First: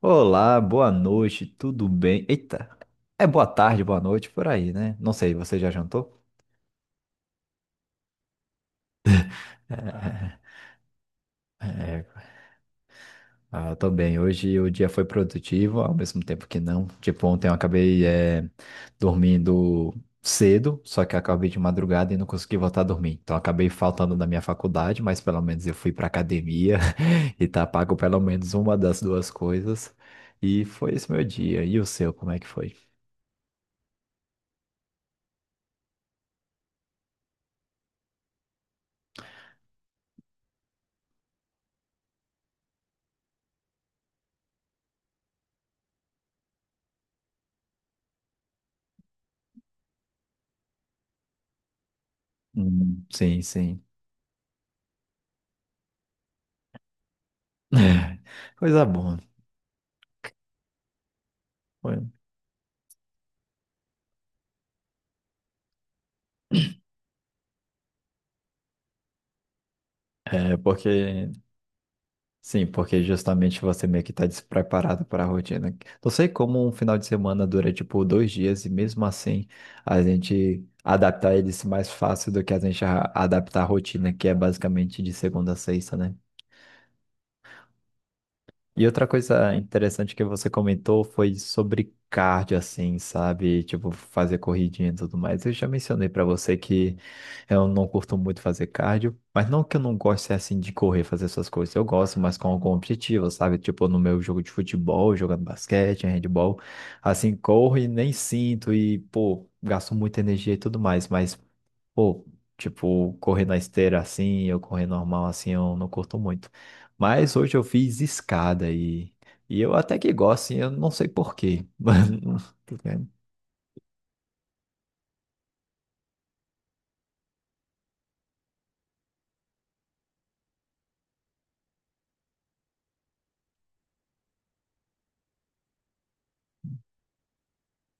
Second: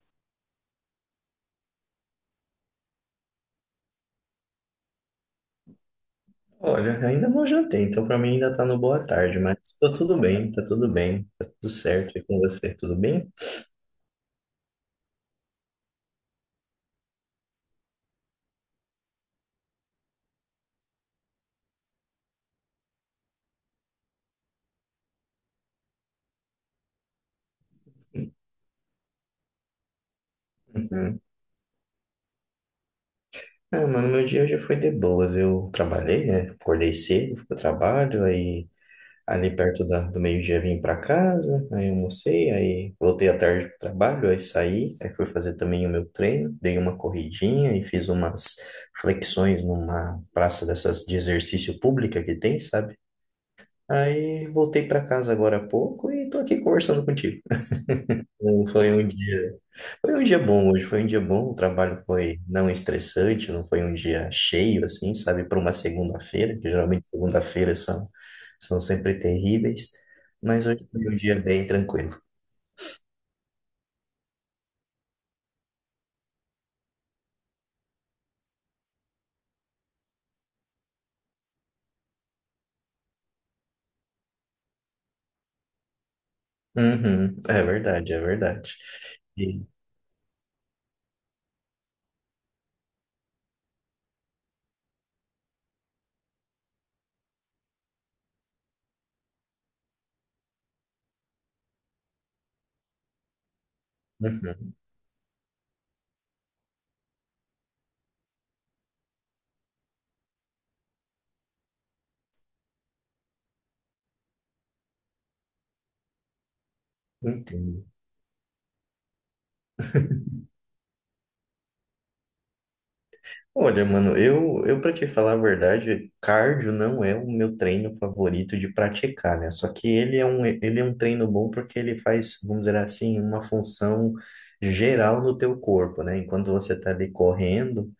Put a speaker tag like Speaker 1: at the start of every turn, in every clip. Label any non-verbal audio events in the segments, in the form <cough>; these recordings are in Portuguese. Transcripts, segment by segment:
Speaker 1: Olá, boa noite, tudo bem? Eita, é boa tarde, boa noite, por aí, né? Não sei, você já jantou?
Speaker 2: Olha, ainda não jantei, então pra mim ainda tá no boa tarde, mas tô tudo bem,
Speaker 1: <laughs>
Speaker 2: tá tudo bem, tá
Speaker 1: É,
Speaker 2: tudo certo e
Speaker 1: é,
Speaker 2: com você, tudo bem?
Speaker 1: eu tô bem. Hoje o dia foi produtivo, ao mesmo tempo que não. Tipo, ontem eu acabei dormindo cedo, só que acabei de madrugada e não consegui voltar a dormir. Então acabei faltando da minha faculdade, mas pelo menos eu fui pra academia <laughs> e tá pago pelo menos uma das duas coisas. E foi esse
Speaker 2: Uhum.
Speaker 1: meu dia. E o seu, como é que foi?
Speaker 2: Ah, mano, meu dia já foi de boas, eu trabalhei, né, acordei cedo, fui pro trabalho, aí ali perto do meio-dia vim pra casa, aí almocei, aí voltei à tarde pro trabalho, aí saí, aí fui fazer também o meu treino, dei uma corridinha e fiz umas flexões numa praça dessas de exercício pública que tem, sabe?
Speaker 1: Sim, sim.
Speaker 2: Aí voltei para casa agora há pouco e tô aqui conversando contigo.
Speaker 1: É,
Speaker 2: Não,
Speaker 1: coisa boa.
Speaker 2: Foi um dia bom hoje, foi um dia bom, o trabalho
Speaker 1: Foi-
Speaker 2: foi não estressante, não foi um dia cheio assim, sabe, para uma segunda-feira, que geralmente segunda-feiras são sempre terríveis,
Speaker 1: É
Speaker 2: mas hoje foi um
Speaker 1: porque,
Speaker 2: dia bem tranquilo.
Speaker 1: sim, porque justamente você meio que tá despreparado para a rotina. Não sei como um final de semana dura tipo dois dias e mesmo assim a gente adaptar eles mais fácil do que adaptar a rotina, que é basicamente de segunda a sexta, né?
Speaker 2: Uhum, é verdade, é verdade.
Speaker 1: E outra coisa
Speaker 2: E,
Speaker 1: interessante que você comentou foi sobre cardio, assim, sabe? Tipo, fazer corridinha e tudo mais. Eu já mencionei pra você que eu não curto muito fazer cardio, mas não que eu não goste, assim, de correr, fazer essas coisas. Eu gosto, mas com algum objetivo, sabe? Tipo, no meu jogo de
Speaker 2: uhum,
Speaker 1: futebol, jogando basquete, handball, assim, corro e nem sinto e, pô, gasto muita energia e tudo mais. Pô, tipo, correr na esteira assim, eu correr normal assim, eu não curto muito. Mas hoje eu
Speaker 2: entendo.
Speaker 1: fiz escada e eu até que gosto, assim, eu não sei por quê. <laughs> Mas,
Speaker 2: Olha, mano, eu para te falar a verdade, cardio não é o meu treino favorito de praticar, né? Só que ele é um treino bom porque ele faz, vamos dizer assim, uma função geral no teu corpo, né? Enquanto você tá ali correndo,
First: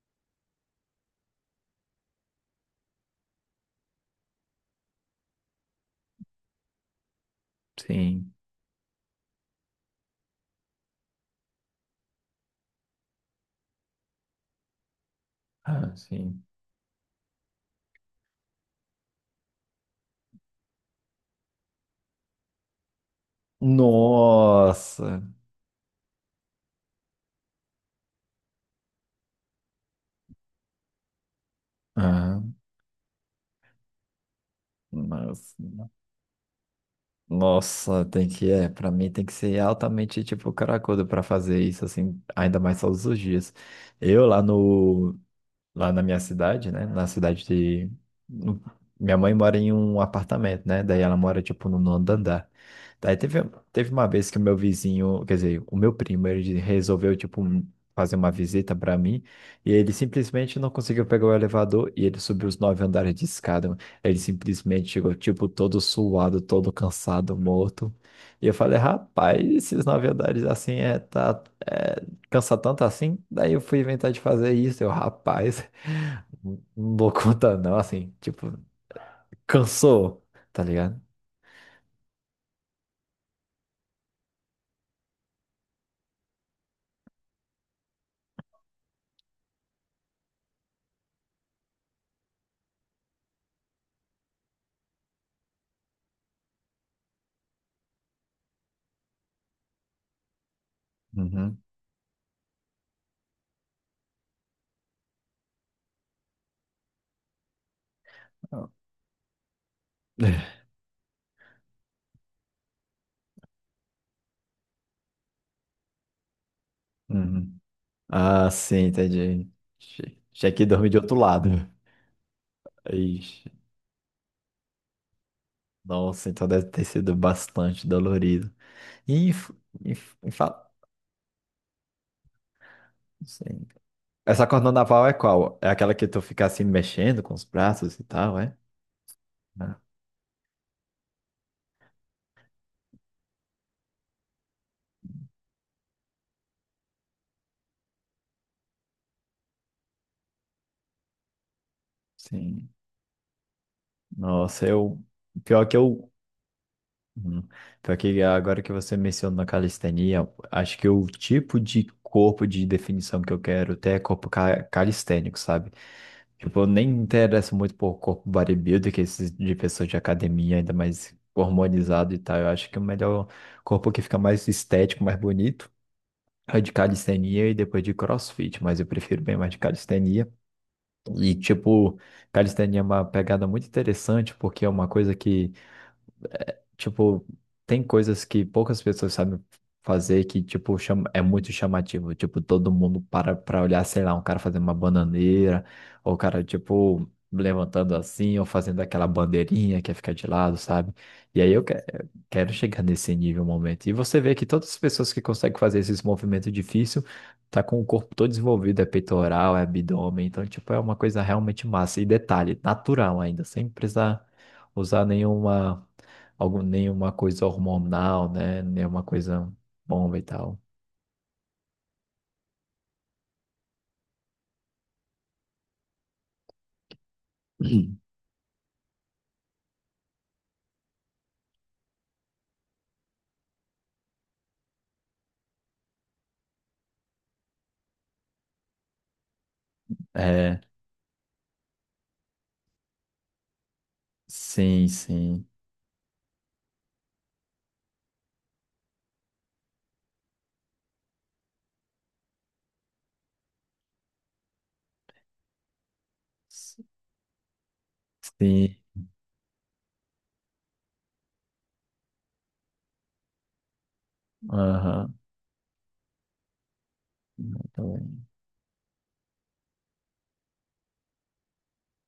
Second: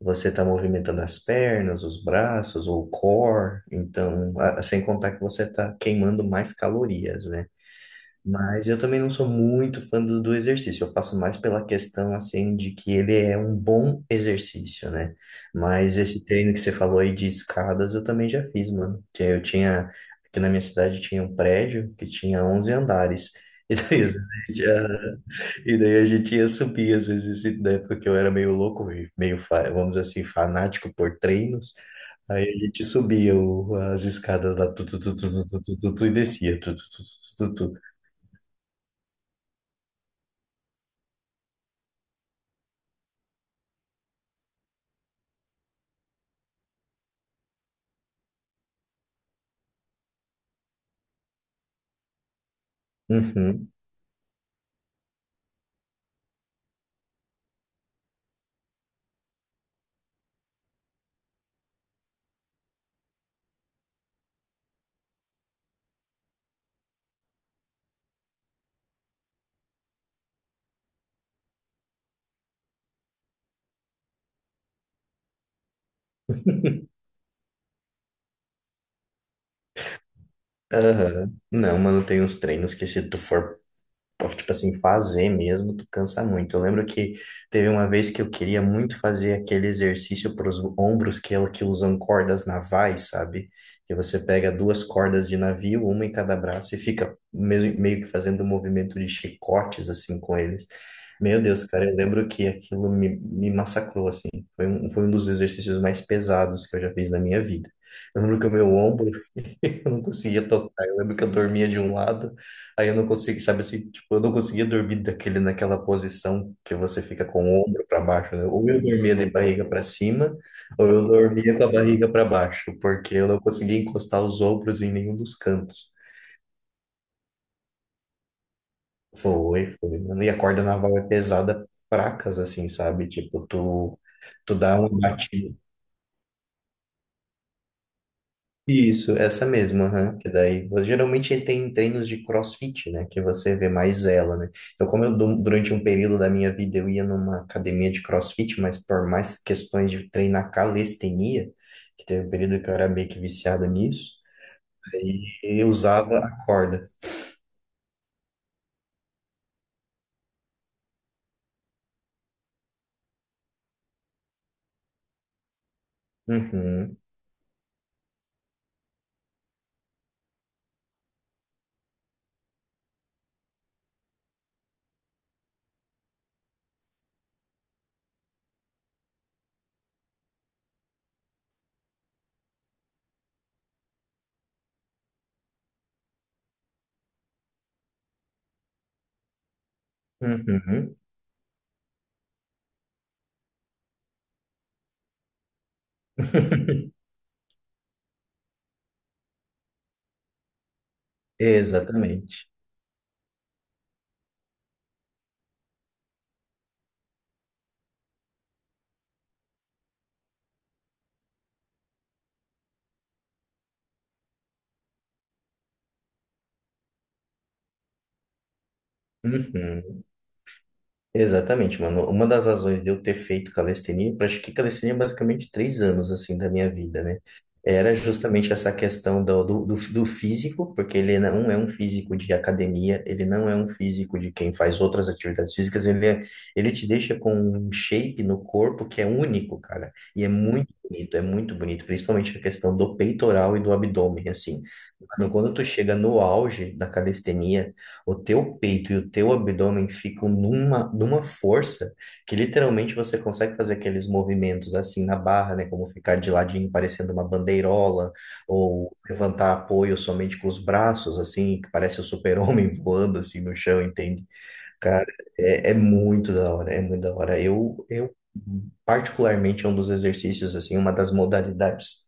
Speaker 2: você tá movimentando as pernas, os braços, o core, então, sem contar que você tá queimando mais calorias, né?
Speaker 1: sim,
Speaker 2: Mas eu também não sou muito fã do exercício. Eu faço mais pela questão, assim, de que ele é um bom exercício, né?
Speaker 1: ah,
Speaker 2: Mas esse
Speaker 1: sim.
Speaker 2: treino que você falou aí de escadas, eu também já fiz, mano. Aqui na minha cidade tinha um prédio que tinha 11 andares. <laughs> E daí, às vezes,
Speaker 1: Nossa!
Speaker 2: e daí a gente ia subir, às vezes, e na época que eu era meio louco, e meio, vamos dizer assim, fanático por treinos.
Speaker 1: Ah,
Speaker 2: Aí a gente subia as escadas lá, tu, tu, tu, tu, tu, tu, tu,
Speaker 1: nossa,
Speaker 2: tu, tu, e descia, tu, tu, tu, tu, tu, tu.
Speaker 1: nossa, tem que, é, pra mim tem que ser altamente, tipo, caracudo pra fazer isso, assim, ainda mais todos os dias. Eu lá no, lá na minha cidade, né? Na cidade de. No- Minha mãe mora em um apartamento, né? Daí ela mora, tipo, no nono andar. Daí teve,
Speaker 2: Uhum.
Speaker 1: teve uma vez que o meu vizinho, quer dizer, o meu primo, ele resolveu, fazer uma visita para mim e ele simplesmente não conseguiu pegar o elevador e ele subiu os nove andares de escada, mano. Ele simplesmente chegou, tipo, todo suado, todo cansado, morto. E eu falei, rapaz, esses nove andares assim cansa tanto assim. Daí eu fui inventar de fazer isso. Eu, rapaz, <laughs> não dou conta não, assim, tipo, cansou, tá ligado?
Speaker 2: Aham. Não, mano, tem uns treinos que se tu for, tipo assim, fazer mesmo, tu cansa muito. Eu lembro que teve uma vez que eu queria muito fazer aquele exercício para os ombros que, que usam cordas navais, sabe? Que você pega duas cordas de navio, uma em cada braço, e fica mesmo, meio que fazendo um movimento de chicotes, assim, com eles. Meu
Speaker 1: Uhum,
Speaker 2: Deus, cara, eu lembro que aquilo me massacrou, assim. Foi um dos exercícios mais pesados que eu já fiz na minha vida. Eu lembro que o meu ombro eu não conseguia
Speaker 1: <laughs>
Speaker 2: tocar. Eu lembro que eu dormia de um lado, aí eu não conseguia, sabe assim, tipo, eu não conseguia dormir daquele, naquela posição que você fica com
Speaker 1: uhum.
Speaker 2: o ombro para baixo, né?
Speaker 1: Ah,
Speaker 2: Ou eu
Speaker 1: sim,
Speaker 2: dormia de
Speaker 1: entendi.
Speaker 2: barriga para cima,
Speaker 1: Tinha que
Speaker 2: ou
Speaker 1: dormir de
Speaker 2: eu
Speaker 1: outro lado.
Speaker 2: dormia com a barriga para baixo, porque eu não
Speaker 1: Ixi,
Speaker 2: conseguia encostar os ombros em nenhum dos cantos.
Speaker 1: nossa, então deve ter sido bastante dolorido. E, inf-
Speaker 2: Foi, foi,
Speaker 1: inf-
Speaker 2: mano. E a corda
Speaker 1: infa-
Speaker 2: naval é pesada, pra casa assim, sabe? Tipo,
Speaker 1: sim.
Speaker 2: tu,
Speaker 1: Essa
Speaker 2: tu
Speaker 1: corda
Speaker 2: dá uma
Speaker 1: naval é
Speaker 2: batida.
Speaker 1: qual? É aquela que tu fica assim mexendo com os braços e tal, é?
Speaker 2: Isso, essa
Speaker 1: Ah,
Speaker 2: mesma, aham. Que daí, geralmente tem treinos de CrossFit, né? Que você vê mais ela, né? Então, como eu, durante um período da minha vida eu ia numa academia de CrossFit, mas por mais questões de treinar calistenia, que teve um período
Speaker 1: sim.
Speaker 2: que eu era meio que viciado nisso,
Speaker 1: Nossa, eu.
Speaker 2: aí
Speaker 1: Pior
Speaker 2: eu
Speaker 1: que eu
Speaker 2: usava a corda.
Speaker 1: Uhum. Então, aqui, agora que você mencionou a calistenia, acho que o tipo de corpo de definição que eu quero ter é calistênico, sabe? Tipo, eu nem me
Speaker 2: Uhum,
Speaker 1: interesso muito por corpo bodybuilder, que é esses de pessoas de academia, ainda mais hormonizado e tal. Eu acho que o melhor corpo que fica mais estético, mais bonito, é de calistenia e depois de CrossFit, mas eu prefiro bem mais de calistenia. E, tipo, calistenia é uma pegada muito interessante, porque é uma coisa que tipo, tem coisas que poucas pessoas sabem fazer que, tipo,
Speaker 2: uhum.
Speaker 1: chama, é muito chamativo. Tipo, todo mundo para pra olhar, sei lá, um cara fazendo uma bananeira, ou o cara, tipo,
Speaker 2: <laughs>
Speaker 1: levantando assim, ou fazendo aquela bandeirinha que fica de lado, sabe? E aí eu que-
Speaker 2: Exatamente.
Speaker 1: quero chegar nesse nível, momento. E você vê que todas as pessoas que conseguem fazer esses movimentos difíceis tá com o corpo todo desenvolvido, é peitoral, é abdômen, então, tipo, é uma coisa realmente massa. E detalhe, natural ainda, sem precisar usar nenhuma nenhuma coisa hormonal, né? Nenhuma coisa
Speaker 2: Uhum.
Speaker 1: bomba e tal.
Speaker 2: Exatamente, mano. Uma das razões de eu ter feito calistenia, eu pratiquei calistenia basicamente 3 anos, assim, da minha vida, né? Era
Speaker 1: <clears throat>
Speaker 2: justamente essa questão do físico, porque ele não é um físico de academia, ele não é um físico de quem faz outras atividades físicas, ele te deixa com um shape no corpo que é único, cara.
Speaker 1: Uhum.
Speaker 2: E
Speaker 1: É,
Speaker 2: é muito bonito, principalmente a questão do peitoral e do abdômen, assim.
Speaker 1: sim,
Speaker 2: Mano,
Speaker 1: sim.
Speaker 2: quando tu chega no auge da calistenia, o teu peito e o teu abdômen ficam numa força que literalmente você consegue fazer aqueles movimentos assim na barra, né? Como ficar de ladinho parecendo uma bandeirola,
Speaker 1: Sim.
Speaker 2: ou levantar apoio somente com os braços, assim, que parece o super-homem <laughs> voando assim no chão, entende? Cara,
Speaker 1: Aham.
Speaker 2: é muito da hora, é muito da hora. Eu,
Speaker 1: Não,
Speaker 2: particularmente, é um dos exercícios, assim, uma das modalidades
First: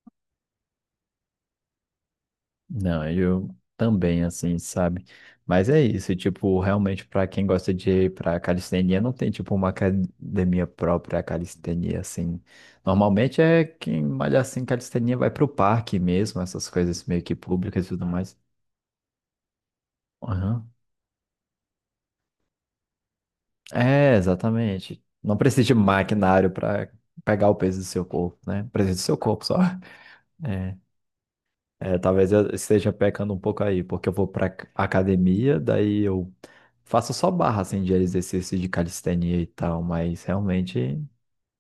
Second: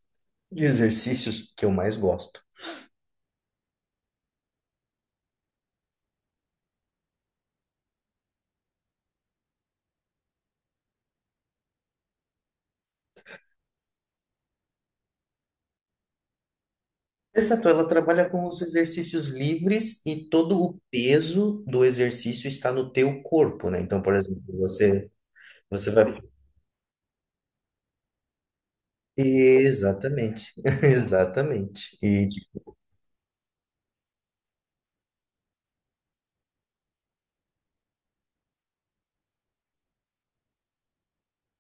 Speaker 2: de exercícios que eu mais gosto.
Speaker 1: Não, eu também, assim, sabe? Mas é isso, tipo, realmente, para quem gosta de ir pra calistenia, não tem, tipo, uma academia própria a calistenia, assim. Normalmente é quem malha assim calistenia vai pro parque mesmo, essas coisas meio que
Speaker 2: Exato,
Speaker 1: públicas
Speaker 2: ela
Speaker 1: e tudo
Speaker 2: trabalha
Speaker 1: mais.
Speaker 2: com os exercícios livres e todo
Speaker 1: Aham.
Speaker 2: o peso do exercício está no teu corpo, né? Então,
Speaker 1: É,
Speaker 2: por exemplo,
Speaker 1: exatamente.
Speaker 2: você,
Speaker 1: Não precisa de
Speaker 2: você vai.
Speaker 1: maquinário para pegar o peso do seu corpo, né? Precisa do seu corpo só. <laughs>
Speaker 2: Exatamente,
Speaker 1: É,
Speaker 2: <laughs> exatamente. E,
Speaker 1: talvez eu
Speaker 2: tipo,
Speaker 1: esteja pecando um pouco aí, porque eu vou para academia, daí eu faço só barra assim de exercício de calistenia e tal, mas realmente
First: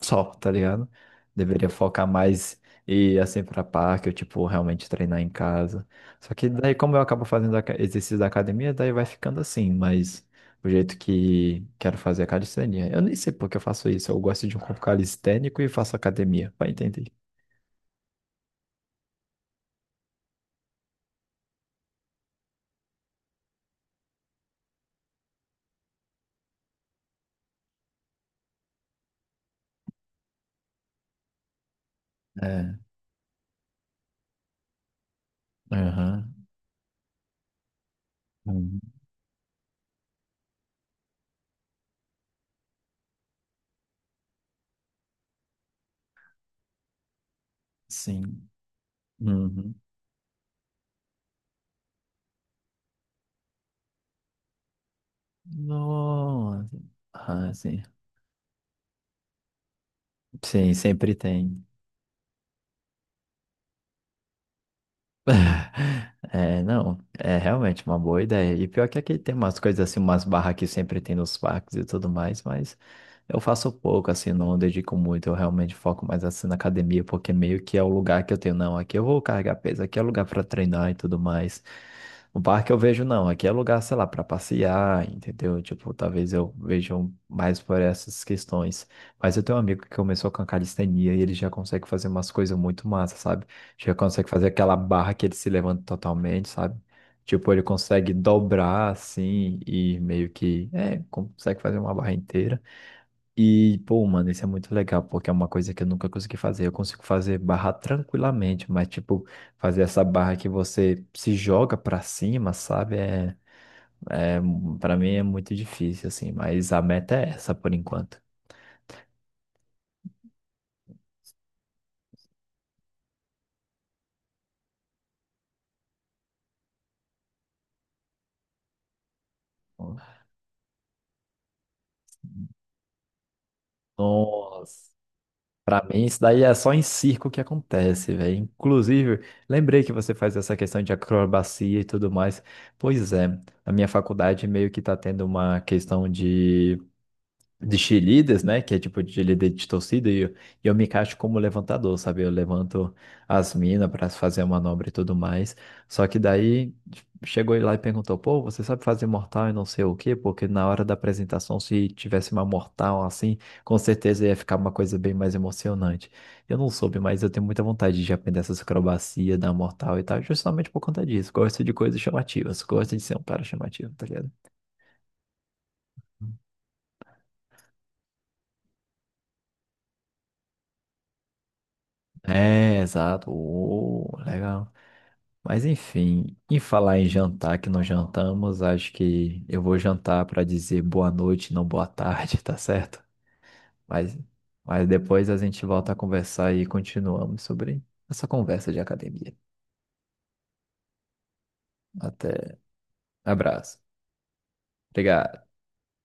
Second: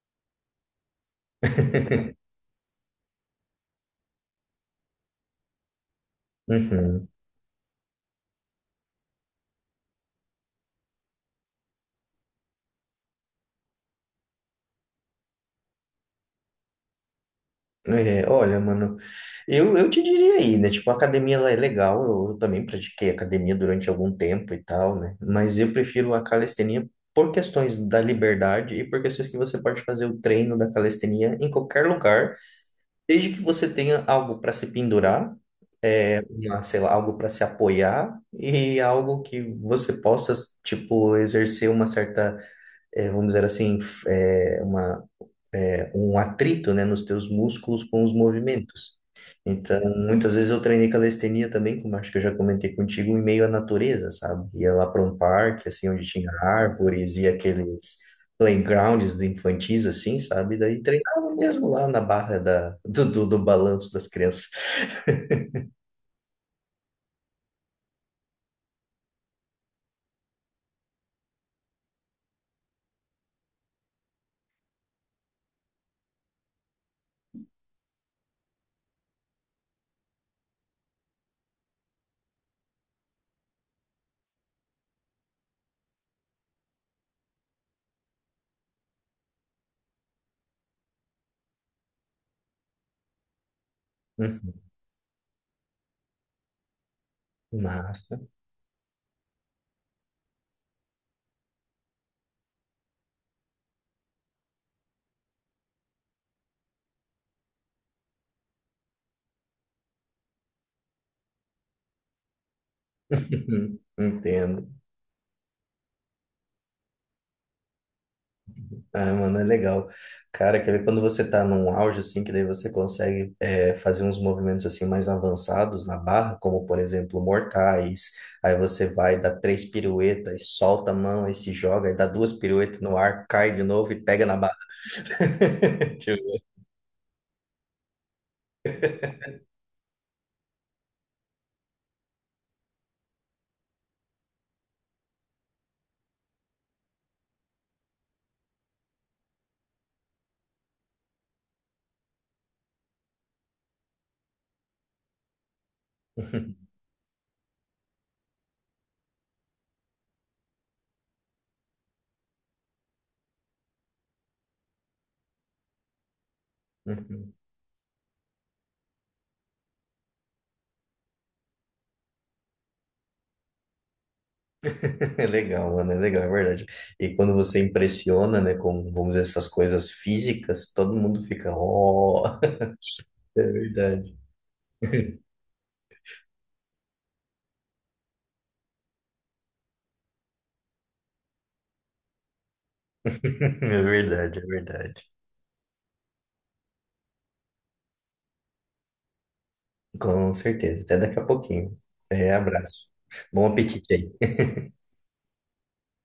Speaker 1: só, tá ligado? Deveria focar
Speaker 2: <laughs>
Speaker 1: mais e ir assim pra parque, ou tipo, realmente treinar em casa. Só que daí, como eu
Speaker 2: Uhum.
Speaker 1: acabo fazendo exercício da academia, daí vai ficando assim, mas o jeito que quero fazer é a calistenia. Eu nem sei por que eu faço isso. Eu gosto de um corpo calistênico e faço academia. Vai entender.
Speaker 2: É, olha, mano, eu te diria aí, né? Tipo, a academia ela é legal, eu também pratiquei academia durante algum tempo e tal, né? Mas eu prefiro a calistenia por questões da liberdade e por questões que você pode fazer o treino da calistenia em qualquer lugar.
Speaker 1: É.
Speaker 2: Desde que você tenha algo para se pendurar,
Speaker 1: Aham.
Speaker 2: uma, sei lá, algo para se apoiar e
Speaker 1: Uhum.
Speaker 2: algo que você possa, tipo, exercer uma certa, vamos dizer assim, uma um atrito, né, nos teus músculos com os
Speaker 1: Sim.
Speaker 2: movimentos.
Speaker 1: Uhum.
Speaker 2: Então, muitas vezes eu treinei calistenia também, como acho que eu já comentei contigo, em meio à natureza, sabe? Ia lá para um parque, assim, onde tinha
Speaker 1: Nossa.
Speaker 2: árvores e
Speaker 1: Ah,
Speaker 2: aqueles
Speaker 1: sim.
Speaker 2: playgrounds infantis, assim, sabe?
Speaker 1: Sim,
Speaker 2: Daí
Speaker 1: sempre
Speaker 2: treinava
Speaker 1: tem.
Speaker 2: mesmo lá na barra do balanço das crianças. <laughs>
Speaker 1: É, não, é realmente uma boa ideia. E pior que aqui tem umas coisas assim, umas barras que sempre tem nos parques e tudo mais, mas eu faço pouco, assim, não dedico muito. Eu realmente foco mais assim na academia, porque meio que é o lugar que eu tenho, não, aqui eu vou carregar peso, aqui é lugar para treinar e tudo mais. No parque eu vejo, não, aqui é lugar, sei lá, para passear, entendeu? Tipo, talvez eu veja um, mais por essas questões. Mas eu tenho um amigo que começou com a calistenia e ele já consegue fazer umas coisas muito massas, sabe? Já consegue fazer
Speaker 2: Uhum.
Speaker 1: aquela barra que ele se levanta totalmente, sabe? Tipo, ele consegue
Speaker 2: Massa.
Speaker 1: dobrar assim e meio que, é, consegue fazer uma barra inteira. E, pô, mano, isso é muito legal, porque é uma coisa que eu nunca consegui fazer. Eu consigo fazer barra tranquilamente, mas, tipo, fazer essa barra que você se joga pra cima, sabe?
Speaker 2: <laughs>
Speaker 1: É,
Speaker 2: Entendo.
Speaker 1: para mim é muito difícil, assim, mas a meta é essa por enquanto.
Speaker 2: Ah, mano, é legal. Cara, quer ver quando você tá num auge, assim, que daí você consegue fazer uns movimentos, assim, mais avançados na barra, como, por exemplo, mortais. Aí você vai, dá três piruetas, solta a mão, aí se joga, aí dá duas piruetas no ar, cai de novo e pega na barra.
Speaker 1: Nossa. Pra
Speaker 2: <laughs>
Speaker 1: mim, isso
Speaker 2: Tipo,
Speaker 1: daí é só em circo que acontece, velho. Inclusive, lembrei que você faz essa questão de acrobacia e tudo mais. Pois é, na minha faculdade meio que tá tendo uma questão de cheerleaders, né? Que é tipo de líder de torcida, e eu me encaixo como levantador, sabe? Eu levanto as minas para fazer a manobra e tudo mais. Só que
Speaker 2: Uhum.
Speaker 1: daí tipo, chegou ele lá e perguntou: pô, você sabe fazer mortal e não sei o quê? Porque na hora da apresentação, se tivesse uma mortal assim, com certeza ia ficar uma coisa bem mais emocionante. Eu não soube, mas eu tenho
Speaker 2: <laughs>
Speaker 1: muita vontade de aprender essas acrobacias da mortal e tal, justamente por conta disso. Gosto de coisas chamativas, gosto de ser um cara chamativo, tá ligado?
Speaker 2: É legal, mano, é legal, é verdade. E quando você impressiona, né, com, vamos dizer, essas coisas físicas, todo mundo fica, oh,
Speaker 1: É, exato.
Speaker 2: <laughs> é
Speaker 1: Oh,
Speaker 2: verdade.
Speaker 1: legal.
Speaker 2: <laughs>
Speaker 1: Mas enfim, em falar em jantar que não jantamos, acho que eu vou jantar para dizer boa noite, não boa tarde, <laughs> tá certo?
Speaker 2: É
Speaker 1: Mas,
Speaker 2: verdade, é
Speaker 1: mas
Speaker 2: verdade.
Speaker 1: depois a gente volta a conversar e continuamos sobre essa conversa de academia.
Speaker 2: Com certeza. Até daqui a pouquinho. É,
Speaker 1: Até.
Speaker 2: abraço. Bom
Speaker 1: Abraço.
Speaker 2: apetite aí.
Speaker 1: Obrigado.